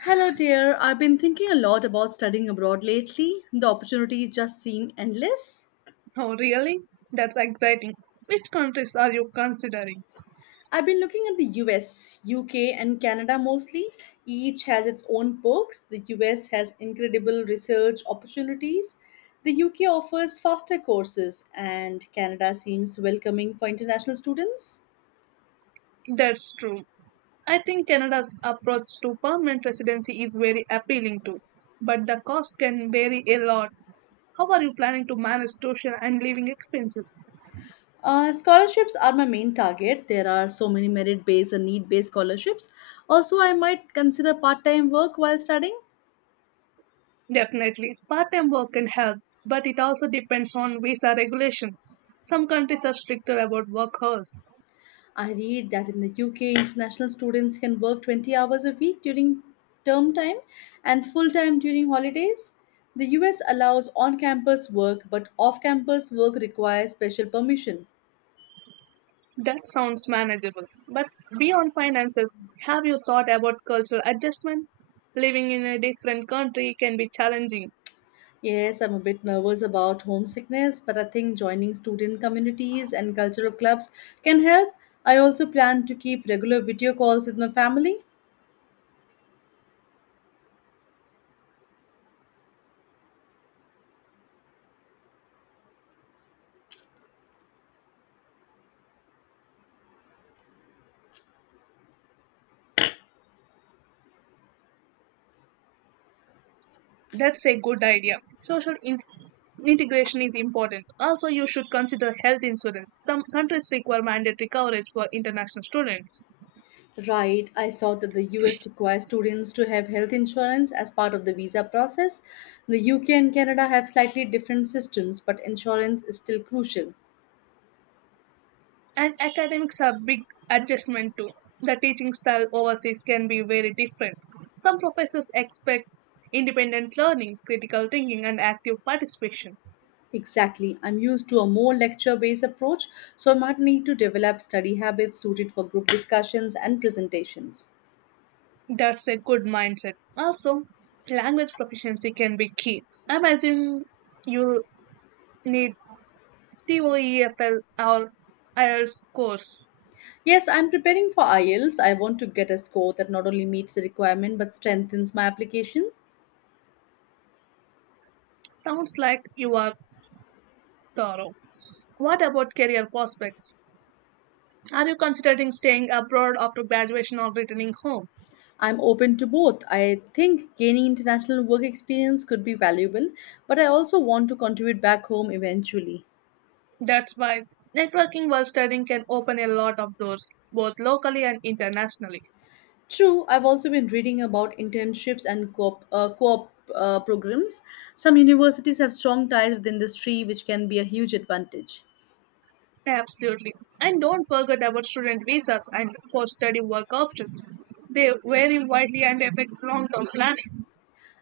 Hello, dear. I've been thinking a lot about studying abroad lately. The opportunities just seem endless. Oh, really? That's exciting. Which countries are you considering? I've been looking at the US, UK, and Canada mostly. Each has its own perks. The US has incredible research opportunities. The UK offers faster courses, and Canada seems welcoming for international students. That's true. I think Canada's approach to permanent residency is very appealing too, but the cost can vary a lot. How are you planning to manage tuition and living expenses? Scholarships are my main target. There are so many merit based and need based scholarships. Also, I might consider part time work while studying. Definitely, part time work can help, but it also depends on visa regulations. Some countries are stricter about work hours. I read that in the UK, international students can work 20 hours a week during term time and full time during holidays. The US allows on campus work, but off campus work requires special permission. That sounds manageable. But beyond finances, have you thought about cultural adjustment? Living in a different country can be challenging. Yes, I'm a bit nervous about homesickness, but I think joining student communities and cultural clubs can help. I also plan to keep regular video calls with my family. That's a good idea. Social integration is important. Also, you should consider health insurance. Some countries require mandatory coverage for international students. Right, I saw that the US requires students to have health insurance as part of the visa process. The UK and Canada have slightly different systems, but insurance is still crucial. And academics are big adjustment too. The teaching style overseas can be very different. Some professors expect independent learning, critical thinking, and active participation. Exactly, I'm used to a more lecture based approach, so I might need to develop study habits suited for group discussions and presentations. That's a good mindset. Also, language proficiency can be key. I'm assuming you need TOEFL or IELTS course. Yes, I'm preparing for IELTS. I want to get a score that not only meets the requirement but strengthens my application. Sounds like you are thorough. What about career prospects? Are you considering staying abroad after graduation or returning home? I'm open to both. I think gaining international work experience could be valuable, but I also want to contribute back home eventually. That's wise. Networking while studying can open a lot of doors, both locally and internationally. True, I've also been reading about internships and co-op programs. Some universities have strong ties with industry, which can be a huge advantage. Absolutely. And don't forget about student visas and post study work options. They vary widely and affect long term planning.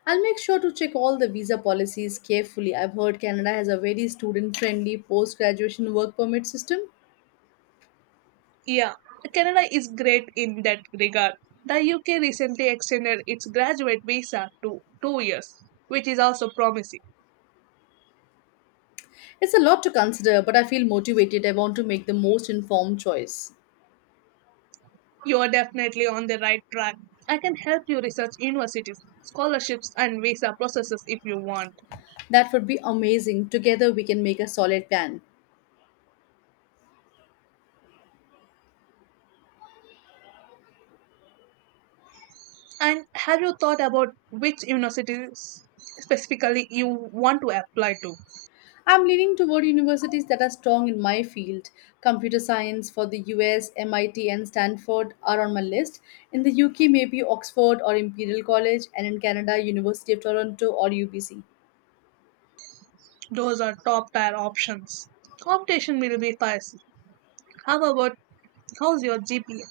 I'll make sure to check all the visa policies carefully. I've heard Canada has a very student friendly post graduation work permit system. Yeah, Canada is great in that regard. The UK recently extended its graduate visa to 2 years, which is also promising. It's a lot to consider, but I feel motivated. I want to make the most informed choice. You are definitely on the right track. I can help you research universities, scholarships, and visa processes if you want. That would be amazing. Together we can make a solid plan. And have you thought about which universities specifically you want to apply to? I'm leaning toward universities that are strong in my field. Computer science for the US, MIT, and Stanford are on my list. In the UK, maybe Oxford or Imperial College, and in Canada, University of Toronto or UBC. Those are top tier options. Competition will be fierce. How about How's your GPA?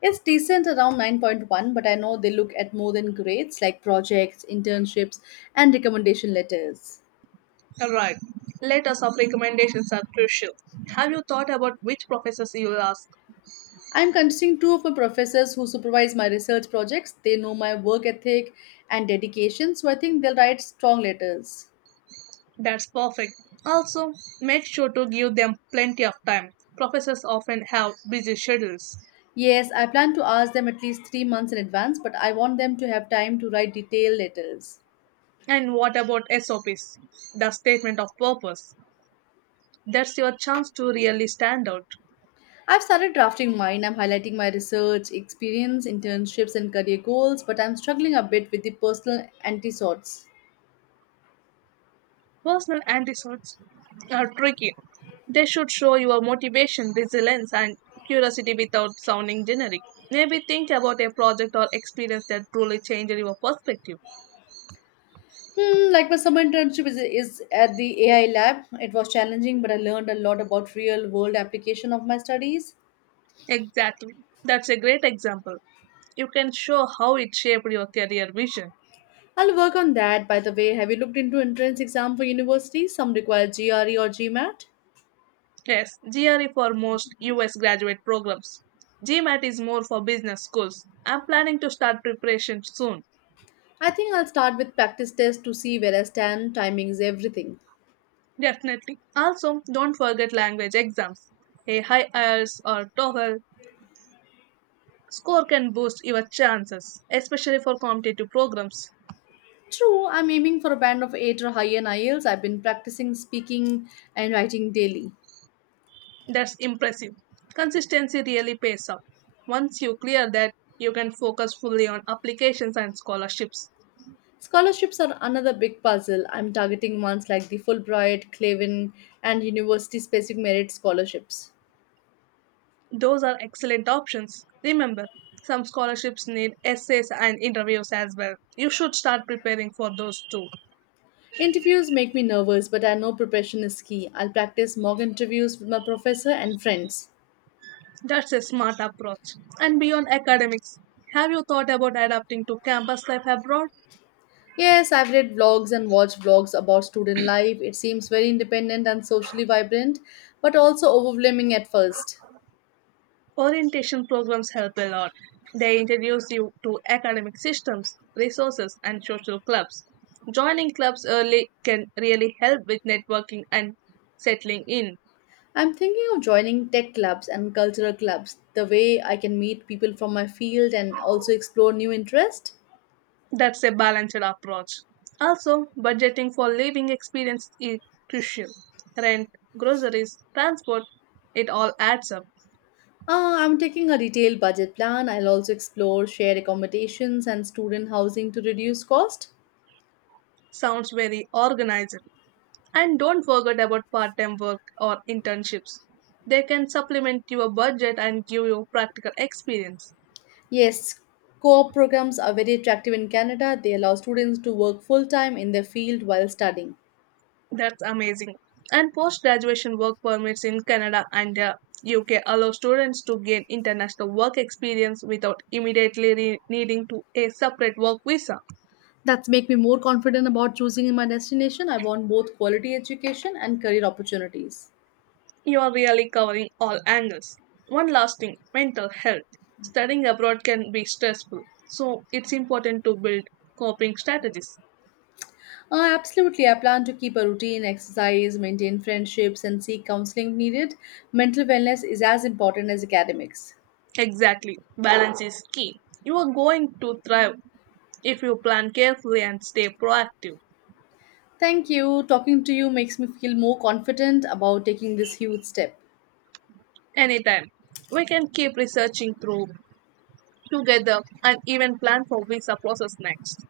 It's decent around 9.1, but I know they look at more than grades like projects, internships, and recommendation letters. Right. Letters of recommendations are crucial. Have you thought about which professors you will ask? I'm considering two of my professors who supervise my research projects. They know my work ethic and dedication, so I think they'll write strong letters. That's perfect. Also, make sure to give them plenty of time. Professors often have busy schedules. Yes, I plan to ask them at least 3 months in advance, but I want them to have time to write detailed letters. And what about SOPs? The statement of purpose. That's your chance to really stand out. I've started drafting mine. I'm highlighting my research, experience, internships, and career goals, but I'm struggling a bit with the personal anti-sorts. Personal antidotes are tricky. They should show your motivation, resilience, and curiosity without sounding generic. Maybe think about a project or experience that truly changed your perspective. Hmm, like my summer internship is at the AI lab. It was challenging, but I learned a lot about real world application of my studies. Exactly. That's a great example. You can show how it shaped your career vision. I'll work on that. By the way, have you looked into entrance exam for universities? Some require GRE or GMAT. Yes, GRE for most US graduate programs. GMAT is more for business schools. I'm planning to start preparation soon. I think I'll start with practice tests to see where I stand. Timing is everything. Definitely. Also, don't forget language exams. A high IELTS or TOEFL score can boost your chances, especially for competitive programs. True, I'm aiming for a band of 8 or higher in IELTS. I've been practicing speaking and writing daily. That's impressive. Consistency really pays off. Once you clear that, you can focus fully on applications and scholarships. Scholarships are another big puzzle. I'm targeting ones like the Fulbright, Clavin, and university specific merit scholarships. Those are excellent options. Remember, some scholarships need essays and interviews as well. You should start preparing for those too. Interviews make me nervous, but I know preparation is key. I'll practice mock interviews with my professor and friends. That's a smart approach. And beyond academics, have you thought about adapting to campus life abroad? Yes, I've read blogs and watched blogs about student life. It seems very independent and socially vibrant, but also overwhelming at first. Orientation programs help a lot. They introduce you to academic systems, resources, and social clubs. Joining clubs early can really help with networking and settling in. I'm thinking of joining tech clubs and cultural clubs, the way I can meet people from my field and also explore new interests. That's a balanced approach. Also, budgeting for living experience is crucial. Rent, groceries, transport, it all adds up. I'm taking a detailed budget plan. I'll also explore shared accommodations and student housing to reduce cost. Sounds very organized. And don't forget about part time work or internships. They can supplement your budget and give you practical experience. Yes, co-op programs are very attractive in Canada. They allow students to work full-time in their field while studying. That's amazing. And post graduation work permits in Canada and the UK allow students to gain international work experience without immediately needing to a separate work visa. That's make me more confident about choosing my destination. I want both quality education and career opportunities. You are really covering all angles. One last thing mental health. Studying abroad can be stressful, so it's important to build coping strategies. Absolutely, I plan to keep a routine, exercise, maintain friendships, and seek counseling if needed. Mental wellness is as important as academics. Exactly. Balance is key. You are going to thrive if you plan carefully and stay proactive. Thank you. Talking to you makes me feel more confident about taking this huge step. Anytime. We can keep researching through together and even plan for visa process next.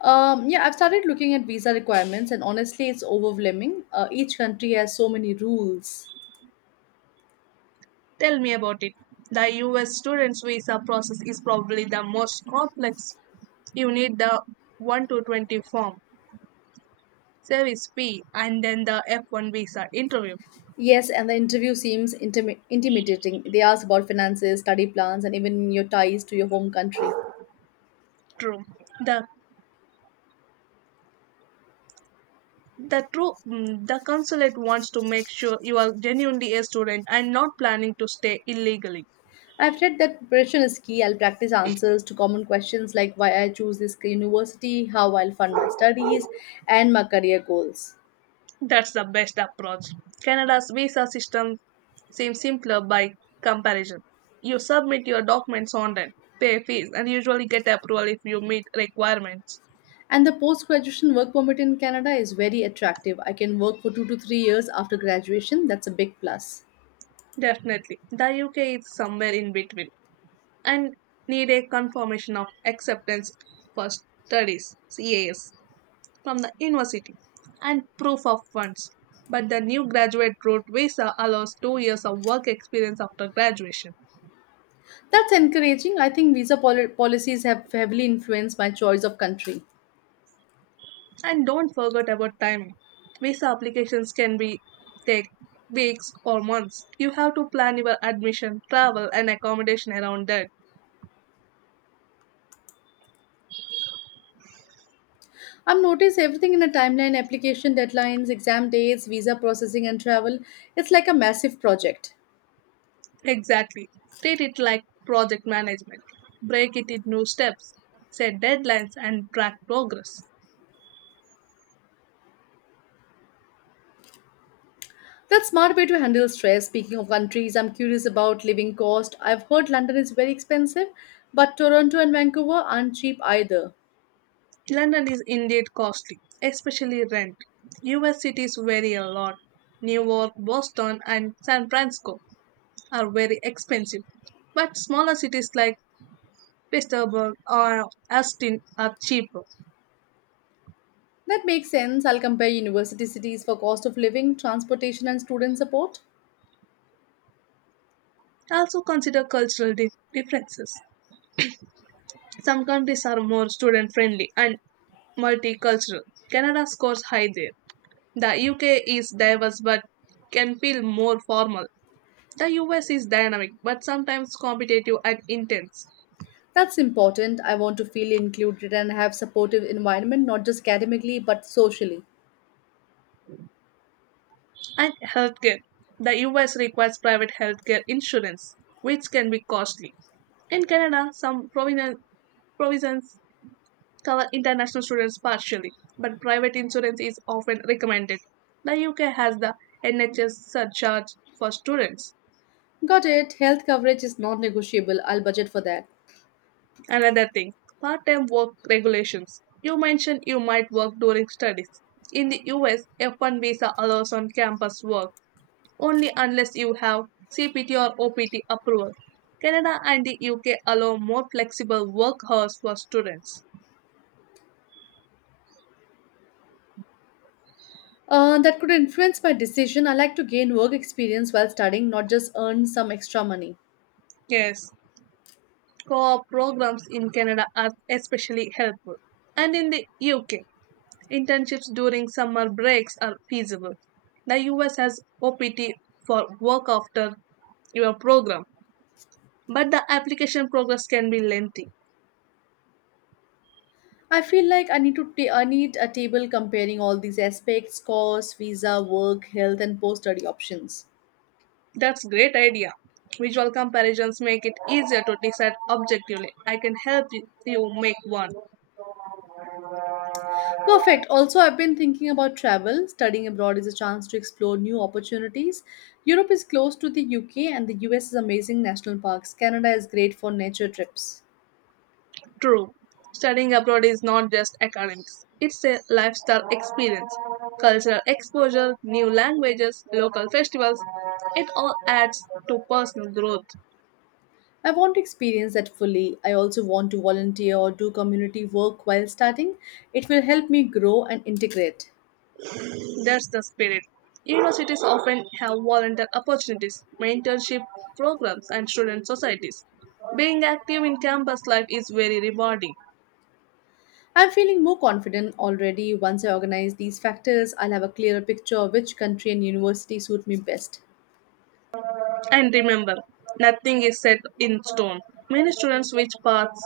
Yeah, I've started looking at visa requirements, and honestly, it's overwhelming. Each country has so many rules. Tell me about it. The US students visa process is probably the most complex. You need the 1 to 20 form, service fee, and then the F1 visa interview. Yes, and the interview seems intimidating. They ask about finances, study plans, and even your ties to your home country. True. The the consulate wants to make sure you are genuinely a student and not planning to stay illegally. I've read that preparation is key. I'll practice answers to common questions like why I choose this university, how I'll fund my studies, and my career goals. That's the best approach. Canada's visa system seems simpler by comparison. You submit your documents online, pay fees, and usually get approval if you meet requirements. And the post graduation work permit in Canada is very attractive. I can work for 2 to 3 years after graduation. That's a big plus. Definitely, the UK is somewhere in between, and need a confirmation of acceptance for studies, CAS, from the university, and proof of funds. But the new graduate road visa allows 2 years of work experience after graduation. That's encouraging. I think visa policies have heavily influenced my choice of country. And don't forget about timing. Visa applications can be take weeks or months. You have to plan your admission, travel, and accommodation around that. I've noticed everything in a timeline: application deadlines, exam dates, visa processing, and travel. It's like a massive project. Exactly. Treat it like project management. Break it into steps, set deadlines, and track progress. That's smart way to handle stress. Speaking of countries, I'm curious about living cost. I've heard London is very expensive, but Toronto and Vancouver aren't cheap either. London is indeed costly, especially rent. US cities vary a lot. New York, Boston, and San Francisco are very expensive, but smaller cities like Pittsburgh or Austin are cheaper. That makes sense. I'll compare university cities for cost of living, transportation, and student support. Also consider cultural differences. Some countries are more student friendly and multicultural. Canada scores high there. The UK is diverse but can feel more formal. The US is dynamic but sometimes competitive and intense. That's important. I want to feel included and have supportive environment, not just academically but socially. And healthcare. The US requires private healthcare insurance, which can be costly. In Canada, some provisions cover international students partially, but private insurance is often recommended. The UK has the NHS surcharge for students. Got it. Health coverage is non negotiable. I'll budget for that. Another thing, part time work regulations. You mentioned you might work during studies. In the US, F1 visa allows on campus work only unless you have CPT or OPT approval. Canada and the UK allow more flexible work hours for students. That could influence my decision. I like to gain work experience while studying, not just earn some extra money. Yes, co-op programs in Canada are especially helpful. And in the UK, internships during summer breaks are feasible. The US has OPT for work after your program, but the application process can be lengthy. I feel like I need a table comparing all these aspects: cost, visa, work, health, and post-study options. That's great idea. Visual comparisons make it easier to decide objectively. I can help you make one. Perfect. Also, I've been thinking about travel. Studying abroad is a chance to explore new opportunities. Europe is close to the UK, and the US is amazing national parks. Canada is great for nature trips. True. Studying abroad is not just academics. It's a lifestyle experience. Cultural exposure, new languages, local festivals, it all adds to personal growth. I want to experience that fully. I also want to volunteer or do community work while starting. It will help me grow and integrate. That's the spirit. Universities often have volunteer opportunities, mentorship programs, and student societies. Being active in campus life is very rewarding. I'm feeling more confident already. Once I organize these factors, I'll have a clearer picture of which country and university suit me best. And remember, nothing is set in stone. Many students switch paths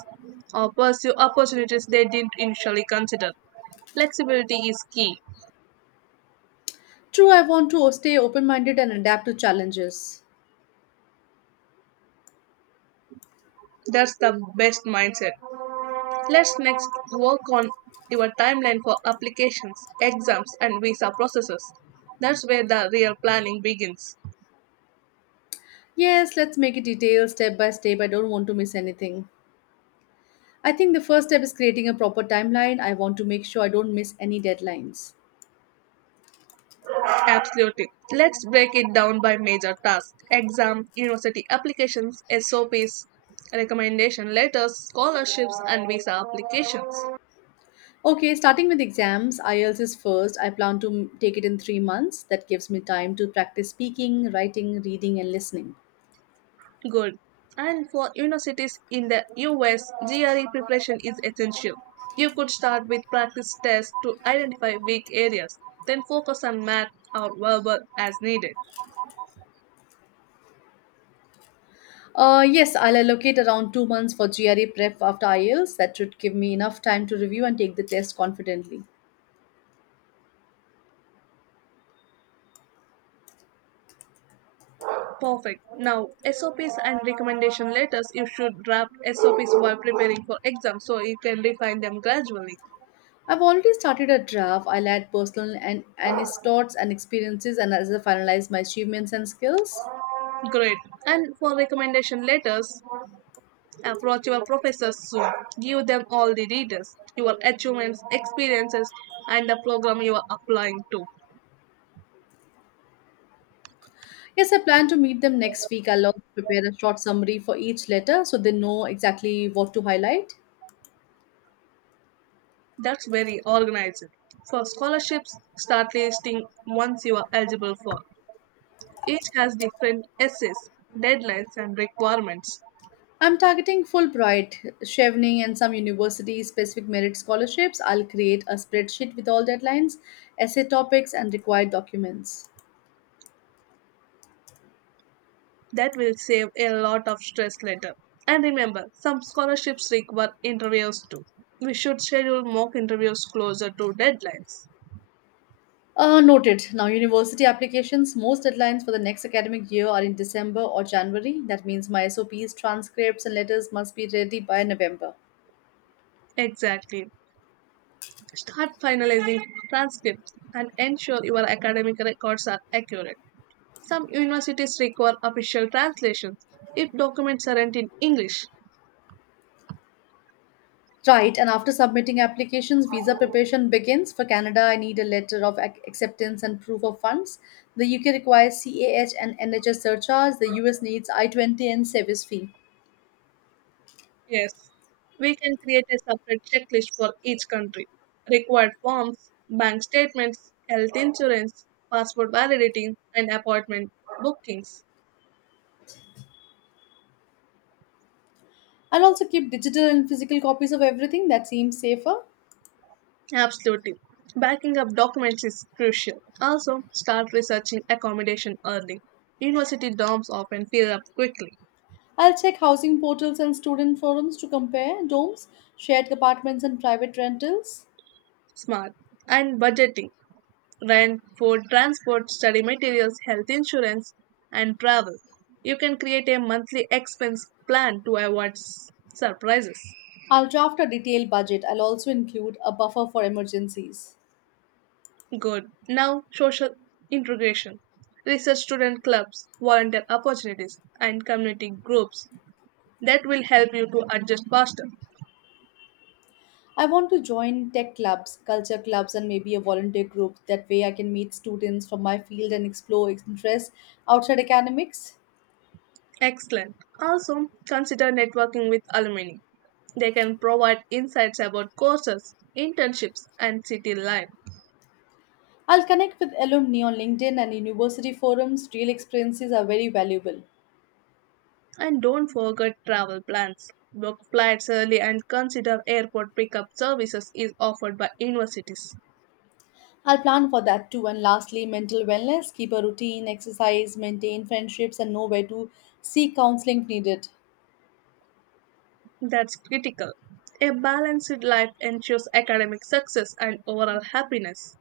or pursue opportunities they didn't initially consider. Flexibility is key. True, I want to stay open minded and adapt to challenges. That's the best mindset. Let's next work on your timeline for applications, exams, and visa processes. That's where the real planning begins. Yes, let's make it detailed step by step. I don't want to miss anything. I think the first step is creating a proper timeline. I want to make sure I don't miss any deadlines. Absolutely. Let's break it down by major tasks exam, university applications, SOPs, recommendation letters, scholarships, and visa applications. Okay, starting with exams, IELTS is first. I plan to take it in 3 months. That gives me time to practice speaking, writing, reading, and listening. Good. And for universities in the US, GRE preparation is essential. You could start with practice tests to identify weak areas, then focus on math or verbal as needed. Yes, I'll allocate around 2 months for GRE prep after IELTS. That should give me enough time to review and take the test confidently. Perfect. Now, SOPs and recommendation letters. You should draft SOPs while preparing for exams so you can refine them gradually. I've already started a draft. I'll add personal and anecdotes and experiences, and as I finalize my achievements and skills. Great. And for recommendation letters, approach your professors soon. Give them all the details, your achievements, experiences, and the program you are applying to. Yes, I plan to meet them next week. I'll also prepare a short summary for each letter so they know exactly what to highlight. That's very organized. For scholarships, start listing ones you are eligible for. Each has different essays, deadlines, and requirements. I'm targeting Fulbright, Chevening, and some university specific merit scholarships. I'll create a spreadsheet with all deadlines, essay topics, and required documents. That will save a lot of stress later. And remember, some scholarships require interviews too. We should schedule mock interviews closer to deadlines. Noted. Now, university applications, most deadlines for the next academic year are in December or January. That means my SOPs, transcripts, and letters must be ready by November. Exactly. Start finalizing transcripts and ensure your academic records are accurate. Some universities require official translations if documents aren't in English. Right, and after submitting applications, visa preparation begins. For Canada, I need a letter of acceptance and proof of funds. The UK requires CAH and NHS surcharge. The US needs I-20 and service fee. Yes, we can create a separate checklist for each country. Required forms, bank statements, health insurance, passport validity, and appointment bookings. I'll also keep digital and physical copies of everything that seems safer. Absolutely. Backing up documents is crucial. Also, start researching accommodation early. University dorms often fill up quickly. I'll check housing portals and student forums to compare domes, shared apartments, and private rentals. Smart. And budgeting. Rent, food, transport, study materials, health insurance, and travel. You can create a monthly expense plan to avoid surprises. I'll draft a detailed budget. I'll also include a buffer for emergencies. Good. Now, social integration. Research student clubs, volunteer opportunities, and community groups that will help you to adjust faster. I want to join tech clubs, culture clubs, and maybe a volunteer group. That way, I can meet students from my field and explore interests outside academics. Excellent. Also, consider networking with alumni. They can provide insights about courses, internships, and city life. I'll connect with alumni on LinkedIn and university forums. Real experiences are very valuable. And don't forget travel plans. Book flights early and consider airport pickup services is offered by universities. I'll plan for that too. And lastly, mental wellness: keep a routine, exercise, maintain friendships, and know where to seek counseling if needed. That's critical. A balanced life ensures academic success and overall happiness.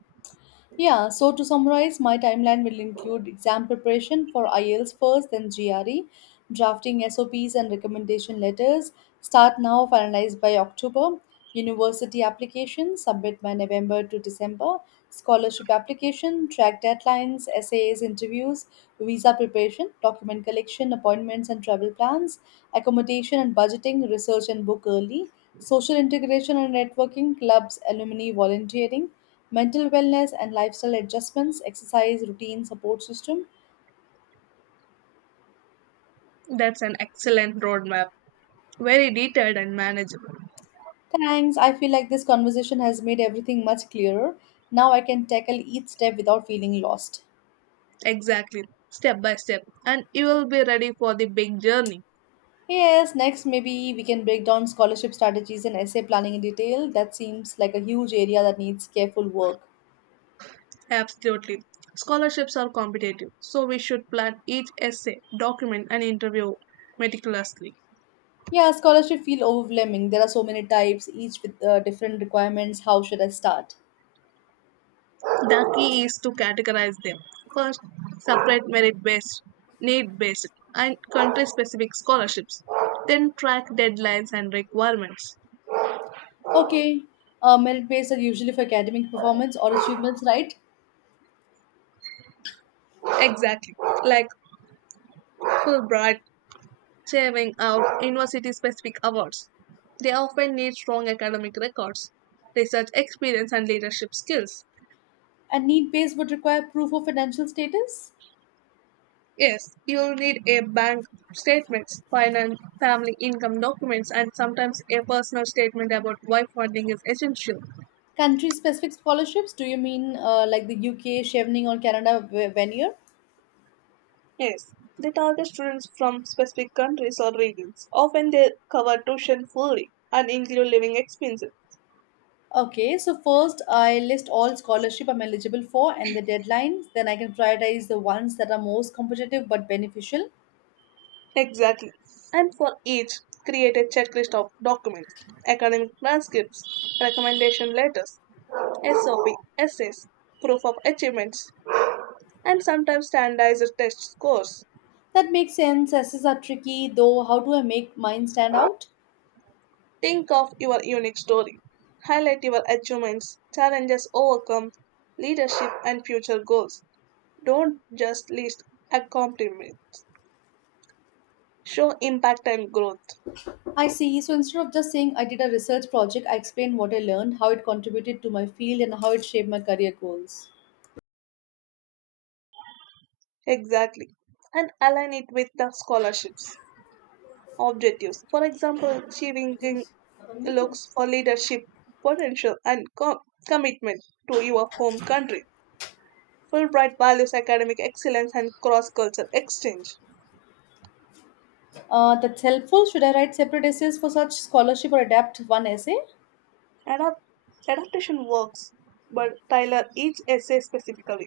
Yeah, so to summarize, my timeline will include exam preparation for IELTS first, then GRE; drafting SOPs and recommendation letters, start now, finalized by October; university application, submit by November to December; scholarship application, track deadlines, essays, interviews; visa preparation, document collection, appointments and travel plans; accommodation and budgeting, research and book early; social integration and networking, clubs, alumni, volunteering; mental wellness and lifestyle adjustments, exercise, routine, support system. That's an excellent roadmap. Very detailed and manageable. Thanks. I feel like this conversation has made everything much clearer. Now I can tackle each step without feeling lost. Exactly. Step by step. And you will be ready for the big journey. Yes, next maybe we can break down scholarship strategies and essay planning in detail. That seems like a huge area that needs careful work. Absolutely. Scholarships are competitive, so we should plan each essay, document, and interview meticulously. Yeah, scholarship feel overwhelming. There are so many types, each with different requirements. How should I start? The key is to categorize them. First, separate merit based, need based, and country specific scholarships. Then, track deadlines and requirements. Okay, merit based are usually for academic performance or achievements, right? Exactly, like Fulbright, saving out university specific awards. They often need strong academic records, research experience, and leadership skills. And need based would require proof of financial status? Yes, you'll need a bank statements, finance, family income documents, and sometimes a personal statement about why funding is essential. Country specific scholarships? Do you mean like the UK, Chevening, or Canada veneer? Yes, they target students from specific countries or regions. Often they cover tuition fully and include living expenses. Okay, so first I list all scholarship I'm eligible for and the deadlines. Then I can prioritize the ones that are most competitive but beneficial. Exactly. And for each, create a checklist of documents, academic transcripts, recommendation letters, SOP, essays, proof of achievements, and sometimes standardized test scores. That makes sense. Essays are tricky though. How do I make mine stand out? Think of your unique story. Highlight your achievements, challenges overcome, leadership, and future goals. Don't just list accomplishments. Show impact and growth. I see. So instead of just saying I did a research project, I explain what I learned, how it contributed to my field, and how it shaped my career goals. Exactly. And align it with the scholarships objectives. For example, achieving looks for leadership potential and commitment to your home country. Fulbright values academic excellence and cross-cultural exchange. That's helpful. Should I write separate essays for such scholarship or adapt one essay? Adapt- Adaptation works, but tailor each essay specifically.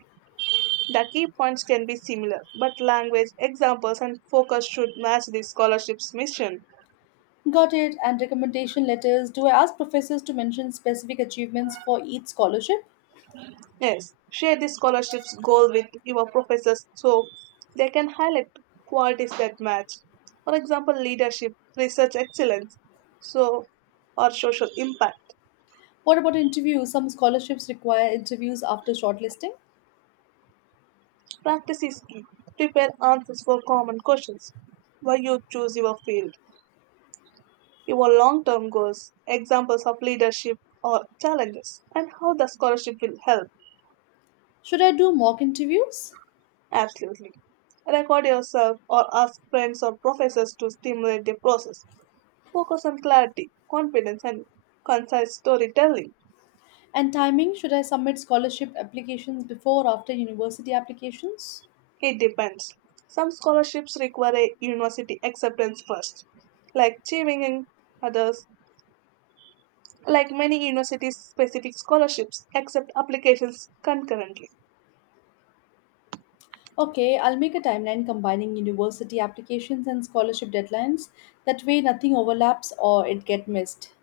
The key points can be similar, but language examples and focus should match the scholarship's mission. Got it. And recommendation letters. Do I ask professors to mention specific achievements for each scholarship? Yes, share the scholarship's goal with your professors so they can highlight qualities that match. For example, leadership, research excellence, so or social impact. What about interviews? Some scholarships require interviews after shortlisting. Practice is key. Prepare answers for common questions. Why you choose your field, your long-term goals, examples of leadership or challenges, and how the scholarship will help. Should I do mock interviews? Absolutely. Record yourself or ask friends or professors to stimulate the process. Focus on clarity, confidence, and concise storytelling. And timing, should I submit scholarship applications before or after university applications? It depends. Some scholarships require a university acceptance first, like Cheeving and others. Like many universities, specific scholarships accept applications concurrently. Okay, I'll make a timeline combining university applications and scholarship deadlines. That way nothing overlaps or it get missed.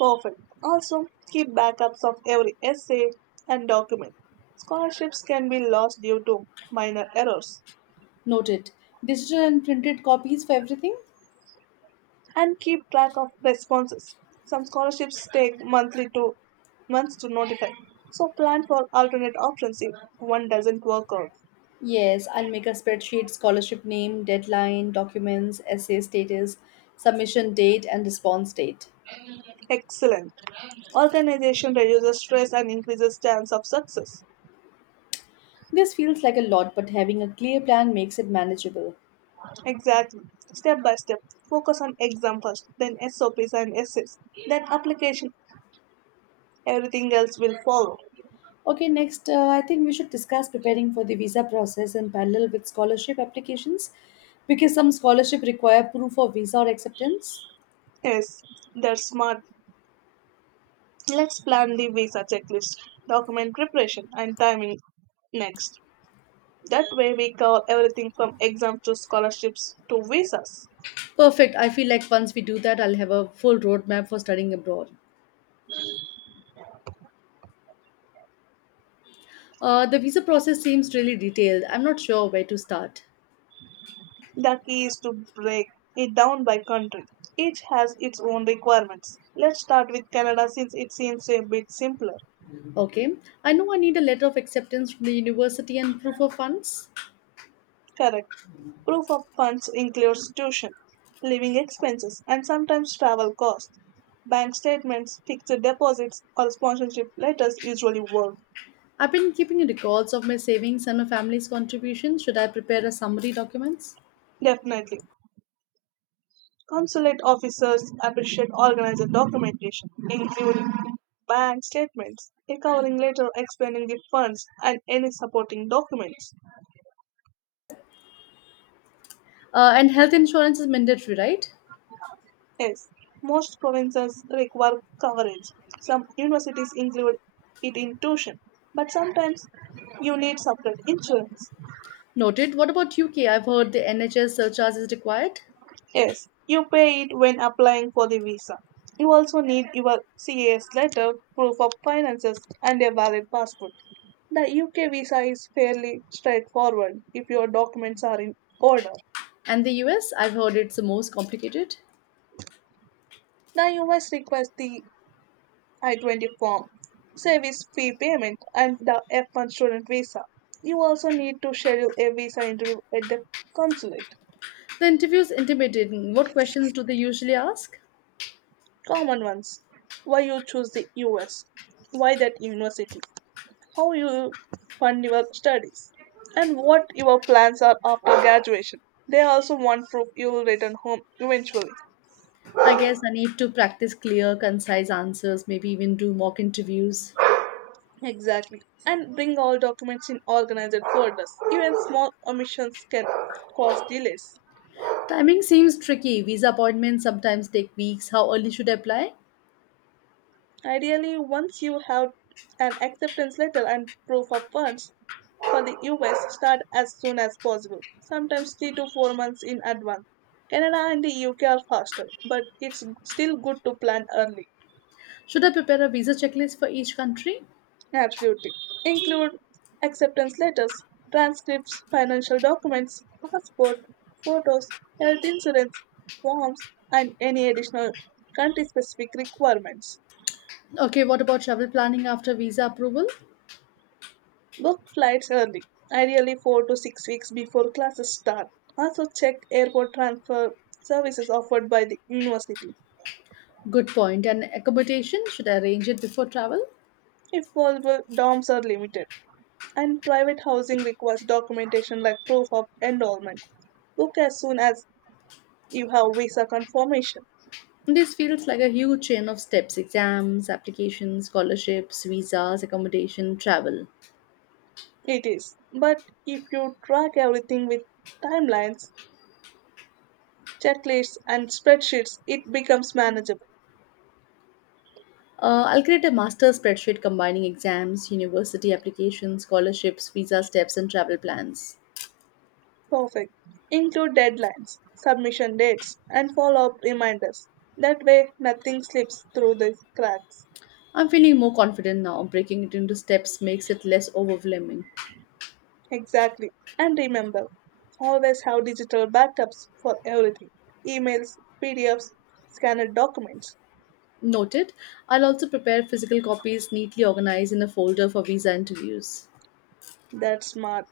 Often, also keep backups of every essay and document. Scholarships can be lost due to minor errors. Noted. Digital and printed copies for everything? And keep track of responses. Some scholarships take monthly to months to notify. So plan for alternate options if one doesn't work out. Yes, I'll make a spreadsheet: scholarship name, deadline, documents, essay status, submission date, and response date. Excellent. Organization reduces stress and increases chance of success. This feels like a lot, but having a clear plan makes it manageable. Exactly. Step by step. Focus on exam first, then SOPs and essays, then application. Everything else will follow. Okay, next, I think we should discuss preparing for the visa process in parallel with scholarship applications because some scholarship require proof of visa or acceptance. Yes, that's smart. Let's plan the visa checklist, document preparation, and timing next. That way, we cover everything from exams to scholarships to visas. Perfect. I feel like once we do that, I'll have a full roadmap for studying abroad. The visa process seems really detailed. I'm not sure where to start. The key is to break it down by country. Each has its own requirements. Let's start with Canada since it seems a bit simpler. Okay, I know I need a letter of acceptance from the university and proof of funds. Correct. Proof of funds includes tuition, living expenses, and sometimes travel costs. Bank statements, fixed deposits, or sponsorship letters usually work. I've been keeping records of my savings and my family's contribution. Should I prepare a summary documents? Definitely. Consulate officers appreciate organized documentation, including bank statements, a covering letter explaining the funds, and any supporting documents. And health insurance is mandatory, right? Yes, most provinces require coverage. Some universities include it in tuition, but sometimes you need separate insurance. Noted. What about UK? I've heard the NHS surcharge is required. Yes, you pay it when applying for the visa. You also need your CAS letter, proof of finances, and a valid passport. The UK visa is fairly straightforward if your documents are in order. And the US? I've heard it's the most complicated. The US requires the I 20 form, service fee payment, and the F1 student visa. You also need to schedule a visa interview at the consulate. The interview is intimidating. What questions do they usually ask? Common ones. Why you choose the US? Why that university? How you fund your studies, and what your plans are after graduation. They also want proof you will return home eventually. I guess I need to practice clear, concise answers, maybe even do mock interviews. Exactly. And bring all documents in organized folders. Even small omissions can cause delays. Timing seems tricky. Visa appointments sometimes take weeks. How early should I apply? Ideally, once you have an acceptance letter and proof of funds for the US, start as soon as possible, sometimes 3 to 4 months in advance. Canada and the UK are faster, but it's still good to plan early. Should I prepare a visa checklist for each country? Absolutely. Include acceptance letters, transcripts, financial documents, passport, photos, health insurance forms, and any additional country specific requirements. Okay, what about travel planning after visa approval? Book flights early, ideally 4 to 6 weeks before classes start. Also, check airport transfer services offered by the university. Good point. And accommodation, should I arrange it before travel? If possible, dorms are limited, and private housing requires documentation like proof of enrollment. Book as soon as you have visa confirmation. This feels like a huge chain of steps: exams, applications, scholarships, visas, accommodation, travel. It is. But if you track everything with timelines, checklists, and spreadsheets, it becomes manageable. I'll create a master spreadsheet combining exams, university applications, scholarships, visa steps, and travel plans. Perfect. Include deadlines, submission dates, and follow up reminders. That way, nothing slips through the cracks. I'm feeling more confident now. Breaking it into steps makes it less overwhelming. Exactly. And remember, always have digital backups for everything, emails, PDFs, scanned documents. Noted. I'll also prepare physical copies neatly organized in a folder for visa interviews. That's smart.